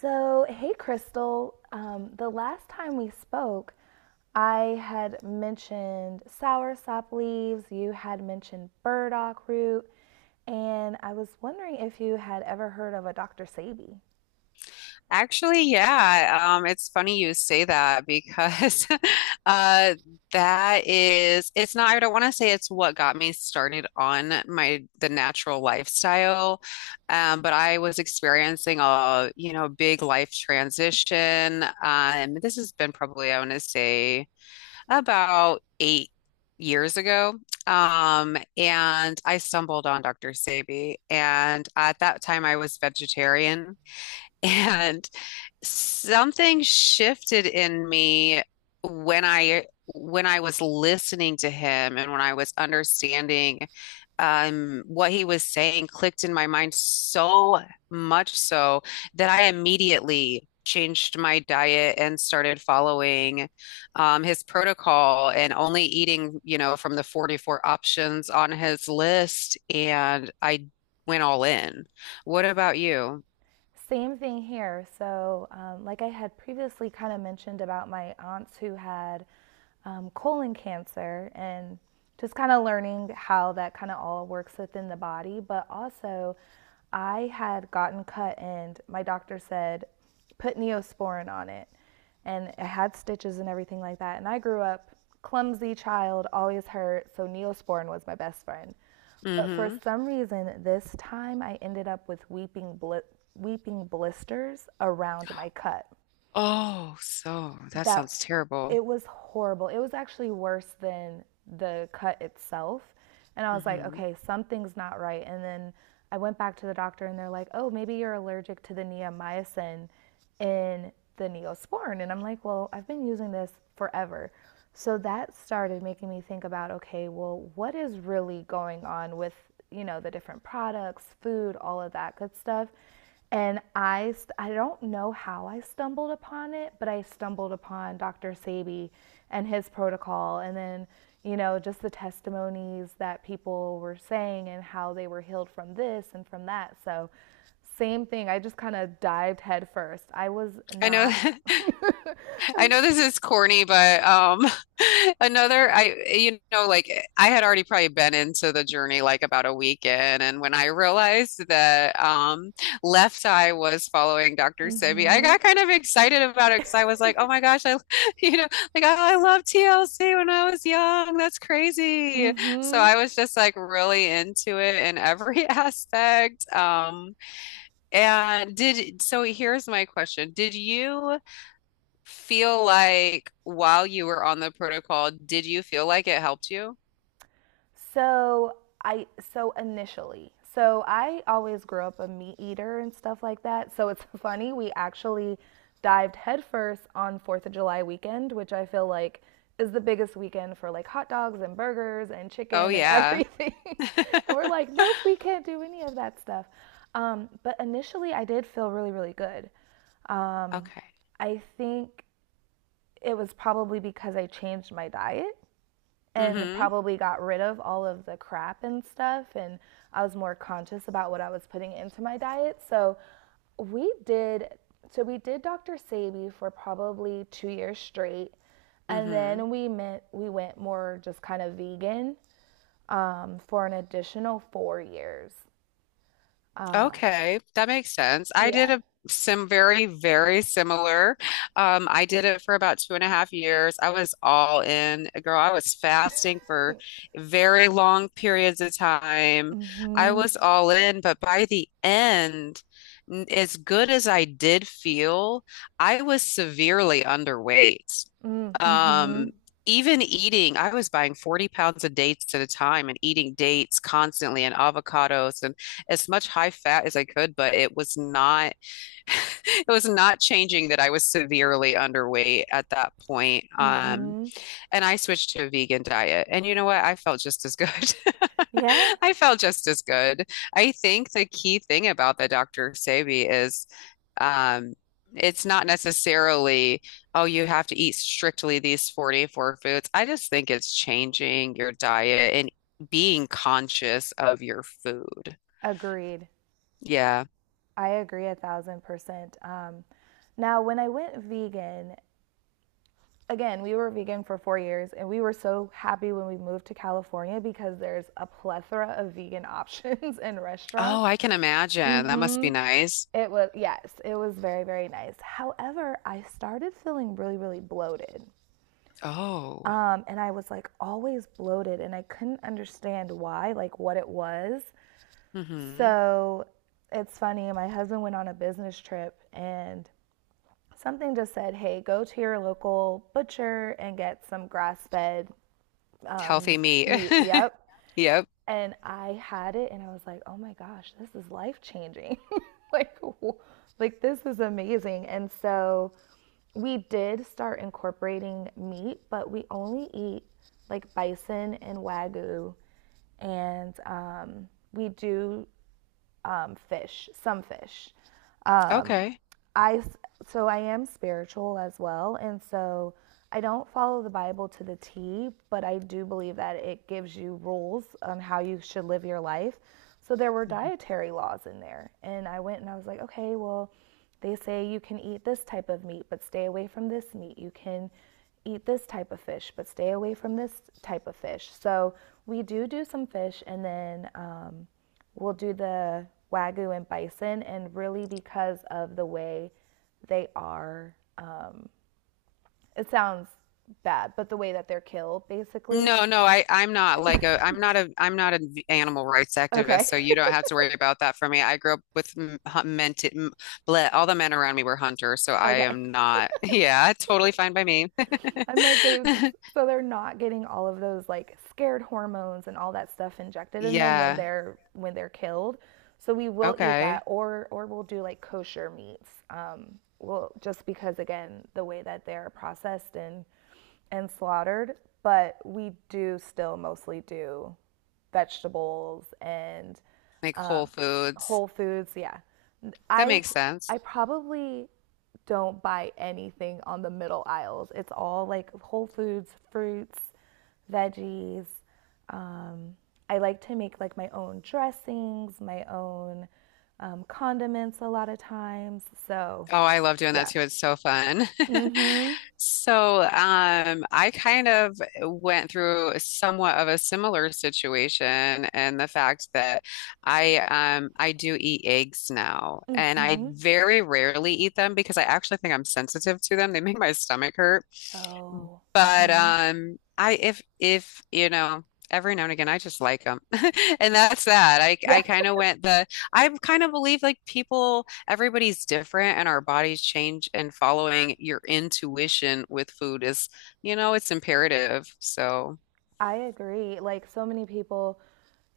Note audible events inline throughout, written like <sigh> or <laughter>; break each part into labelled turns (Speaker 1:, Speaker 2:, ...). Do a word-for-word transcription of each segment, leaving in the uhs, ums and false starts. Speaker 1: So, hey, Crystal. Um, the last time we spoke, I had mentioned sour sop leaves, you had mentioned burdock root, and I was wondering if you had ever heard of a Doctor Sabi.
Speaker 2: Actually, yeah. Um, it's funny you say that because <laughs> uh, that is, it's not, I don't want to say it's what got me started on my the natural lifestyle. Um, but I was experiencing a, you know, big life transition. Um, this has been probably, I want to say, about eight years ago. Um, and I stumbled on doctor Sebi. And at that time, I was vegetarian. <laughs> And something shifted in me when I when I was listening to him and when I was understanding um, what he was saying clicked in my mind so much so that I immediately changed my diet and started following um, his protocol and only eating, you know, from the forty-four options on his list. And I went all in. What about you?
Speaker 1: Same thing here. So, um, like I had previously kind of mentioned about my aunts who had um, colon cancer and just kind of learning how that kind of all works within the body. But also, I had gotten cut, and my doctor said, put neosporin on it. And I had stitches and everything like that. And I grew up clumsy child, always hurt. So, neosporin was my best friend. But for
Speaker 2: Mm-hmm.
Speaker 1: some reason, this time I ended up with weeping, bli- weeping blisters around my cut
Speaker 2: Oh, so that
Speaker 1: that
Speaker 2: sounds terrible.
Speaker 1: it was horrible. It was actually worse than the cut itself. And I was like,
Speaker 2: Hmm.
Speaker 1: okay, something's not right. And then I went back to the doctor and they're like, oh, maybe you're allergic to the neomycin in the neosporin. And I'm like, well, I've been using this forever. So that started making me think about, okay, well, what is really going on with, you know, the different products, food, all of that good stuff. And I, I don't know how I stumbled upon it, but I stumbled upon Doctor Sabi and his protocol, and then, you know, just the testimonies that people were saying and how they were healed from this and from that. So, same thing. I just kind of dived headfirst. I was
Speaker 2: I know,
Speaker 1: not.
Speaker 2: <laughs> I know this is corny, but um, <laughs> another, I, you know, like eh, I had already probably been into the journey like about a weekend, and when I realized that um, Left Eye was following doctor
Speaker 1: Mm
Speaker 2: Sebi, I
Speaker 1: hmm.
Speaker 2: got kind of excited about it because I was like, oh my gosh, I, <laughs> you know, like oh, I love T L C when I was young. That's crazy.
Speaker 1: Mm
Speaker 2: So
Speaker 1: hmm.
Speaker 2: I was just like really into it in every <laughs> aspect. Um, And did so here's my question. Did you feel like while you were on the protocol, did you feel like it helped you?
Speaker 1: So I so initially. So I always grew up a meat eater and stuff like that. So it's <laughs> funny we actually dived headfirst on fourth of July weekend, which I feel like is the biggest weekend for like hot dogs and burgers and
Speaker 2: Oh
Speaker 1: chicken and
Speaker 2: yeah.
Speaker 1: everything. <laughs> And we're
Speaker 2: <laughs>
Speaker 1: like, nope, we can't do any of that stuff. Um, but initially, I did feel really, really good. Um,
Speaker 2: Okay.
Speaker 1: I think it was probably because I changed my diet and
Speaker 2: Mm-hmm.
Speaker 1: probably got rid of all of the crap and stuff and I was more conscious about what I was putting into my diet. So we did so we did Doctor Sabi for probably two years straight and
Speaker 2: Mm-hmm.
Speaker 1: then we meant we went more just kind of vegan um, for an additional four years. Um,
Speaker 2: Okay, that makes sense. I did
Speaker 1: yeah.
Speaker 2: a some very, very similar. Um, I did it for about two and a half years. I was all in, girl. I was fasting for very long periods of time. I
Speaker 1: Mhm.
Speaker 2: was all in, but by the end, n- as good as I did feel, I was severely underweight.
Speaker 1: Mm,
Speaker 2: Um,
Speaker 1: mhm.
Speaker 2: even eating, I was buying forty pounds of dates at a time and eating dates constantly and avocados and as much high fat as I could, but it was not <laughs> it was not changing that I was severely underweight at that point. Um,
Speaker 1: Mhm.
Speaker 2: and I switched to a vegan diet. And you know what? I felt just as good.
Speaker 1: Yeah.
Speaker 2: <laughs> I felt just as good. I think the key thing about the doctor Sebi is um, it's not necessarily, oh, you have to eat strictly these forty-four foods. I just think it's changing your diet and being conscious of your food.
Speaker 1: Agreed.
Speaker 2: Yeah.
Speaker 1: I agree a thousand percent. Um, now, when I went vegan, again, we were vegan for four years, and we were so happy when we moved to California because there's a plethora of vegan options <laughs> and
Speaker 2: Oh,
Speaker 1: restaurants.
Speaker 2: I can imagine. That must
Speaker 1: Hmm.
Speaker 2: be nice.
Speaker 1: It was, yes, it was very, very nice. However, I started feeling really, really bloated.
Speaker 2: Oh.
Speaker 1: Um, and I was like always bloated, and I couldn't understand why, like what it was.
Speaker 2: Hmm.
Speaker 1: So it's funny, my husband went on a business trip and something just said, hey, go to your local butcher and get some grass fed
Speaker 2: Healthy meat.
Speaker 1: meat.
Speaker 2: <laughs>
Speaker 1: Yep.
Speaker 2: Yep.
Speaker 1: And I had it and I was like, "Oh my gosh, this is life-changing." <laughs> Like like this is amazing. And so we did start incorporating meat, but we only eat like bison and wagyu and um, we do um, fish, some fish. Um,
Speaker 2: Okay.
Speaker 1: I s- so I am spiritual as well, and so I don't follow the Bible to the T, but I do believe that it gives you rules on how you should live your life. So there were
Speaker 2: Mm-hmm.
Speaker 1: dietary laws in there, and I went and I was like, okay, well, they say you can eat this type of meat, but stay away from this meat. You can eat this type of fish, but stay away from this type of fish. So we do do some fish, and then um, we'll do the wagyu and bison, and really because of the way they are, um, it sounds bad, but the way that they're killed, basically.
Speaker 2: No, no, I I'm not like a I'm not a I'm not an animal rights activist,
Speaker 1: Okay.
Speaker 2: so you
Speaker 1: <laughs>
Speaker 2: don't have to worry about that for me. I grew up with m- hu- men to, m- ble- all the men around me were hunters, so I
Speaker 1: Okay.
Speaker 2: am not. <laughs> Yeah, totally fine by me.
Speaker 1: I'm like they
Speaker 2: <laughs>
Speaker 1: so they're not getting all of those like scared hormones and all that stuff injected in them when
Speaker 2: Yeah.
Speaker 1: they're when they're killed. So we will eat that
Speaker 2: Okay.
Speaker 1: or or we'll do like kosher meats. Um, well, just because again the way that they're processed and and slaughtered, but we do still mostly do vegetables and
Speaker 2: Like Whole
Speaker 1: um,
Speaker 2: Foods.
Speaker 1: Whole Foods. Yeah,
Speaker 2: That
Speaker 1: I
Speaker 2: makes sense.
Speaker 1: I probably don't buy anything on the middle aisles. It's all like Whole Foods, fruits, veggies. Um, I like to make like my own dressings, my own um, condiments a lot of times. So,
Speaker 2: Oh, I love doing that
Speaker 1: yeah.
Speaker 2: too. It's so fun. <laughs>
Speaker 1: Mm-hmm.
Speaker 2: So, um, I kind of went through somewhat of a similar situation and the fact that I um I do eat eggs now and I
Speaker 1: Mm-hmm.
Speaker 2: very rarely eat them because I actually think I'm sensitive to them. They make my stomach hurt.
Speaker 1: Oh.
Speaker 2: But
Speaker 1: Mm-hmm.
Speaker 2: um, I if if you know every now and again I just like them, <laughs> and that's that. I
Speaker 1: Yeah.
Speaker 2: I kind of went the I kind of believe like people everybody's different and our bodies change and following your intuition with food is you know it's imperative. So
Speaker 1: I agree. Like so many people,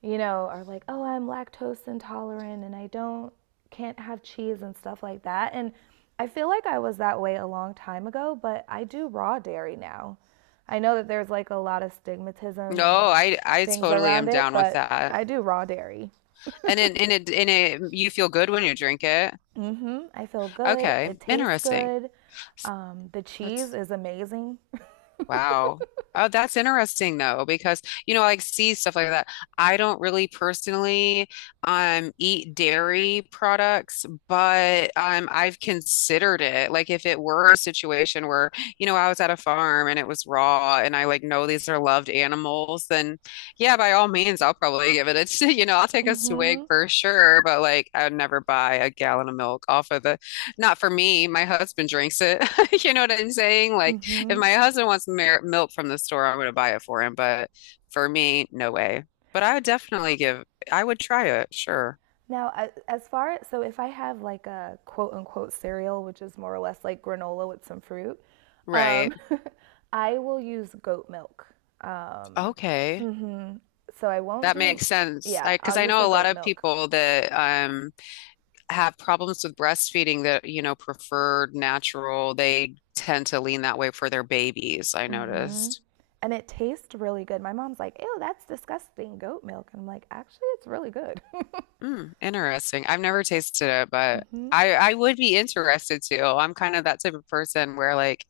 Speaker 1: you know, are like, "Oh, I'm lactose intolerant and I don't can't have cheese and stuff like that." And I feel like I was that way a long time ago, but I do raw dairy now. I know that there's like a lot of stigmatism
Speaker 2: no,
Speaker 1: and
Speaker 2: I I
Speaker 1: things
Speaker 2: totally
Speaker 1: around
Speaker 2: am
Speaker 1: it,
Speaker 2: down with
Speaker 1: but
Speaker 2: that.
Speaker 1: I do raw dairy.
Speaker 2: And in in it in it you feel good when you drink it.
Speaker 1: Mhm. I feel good.
Speaker 2: Okay,
Speaker 1: It tastes
Speaker 2: interesting.
Speaker 1: good. Um, the cheese
Speaker 2: That's
Speaker 1: is amazing.
Speaker 2: Wow. Oh, that's interesting though, because you know, like see stuff like that. I don't really personally um eat dairy products, but um I've considered it. Like if it were a situation where, you know, I was at a farm and it was raw and I like know these are loved animals, then yeah, by all means I'll probably give it a, <laughs> t- you know, I'll take a swig
Speaker 1: Mhm.
Speaker 2: for sure, but like I'd never buy a gallon of milk off of the, not for me, my husband drinks it. <laughs> You know what I'm saying? Like if
Speaker 1: Mhm.
Speaker 2: my husband wants mer milk from the store, I'm going to buy it for him. But for me, no way. But I would definitely give, I would try it, sure.
Speaker 1: Now, as far so if I have like a quote unquote cereal, which is more or less like granola with some fruit,
Speaker 2: Right.
Speaker 1: um, <laughs> I will use goat milk. Um,
Speaker 2: Okay.
Speaker 1: mhm. So I won't
Speaker 2: That
Speaker 1: do,
Speaker 2: makes sense.
Speaker 1: yeah,
Speaker 2: I,
Speaker 1: I'll
Speaker 2: because I
Speaker 1: use
Speaker 2: know
Speaker 1: the
Speaker 2: a lot
Speaker 1: goat
Speaker 2: of
Speaker 1: milk.
Speaker 2: people that um have problems with breastfeeding that, you know, prefer natural. They tend to lean that way for their babies, I
Speaker 1: Hmm.
Speaker 2: noticed.
Speaker 1: And it tastes really good. My mom's like, ew, that's disgusting, goat milk. And I'm like, actually, it's really good.
Speaker 2: Mm, interesting. I've never tasted it, but
Speaker 1: <laughs> Hmm.
Speaker 2: I I would be interested to. I'm kind of that type of person where like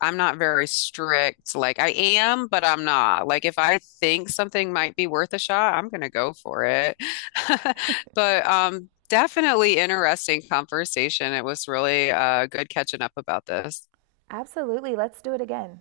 Speaker 2: I'm not very strict. Like I am, but I'm not. Like if I think something might be worth a shot, I'm gonna go for it. <laughs> But um definitely interesting conversation. It was really uh good catching up about this.
Speaker 1: Absolutely. Let's do it again.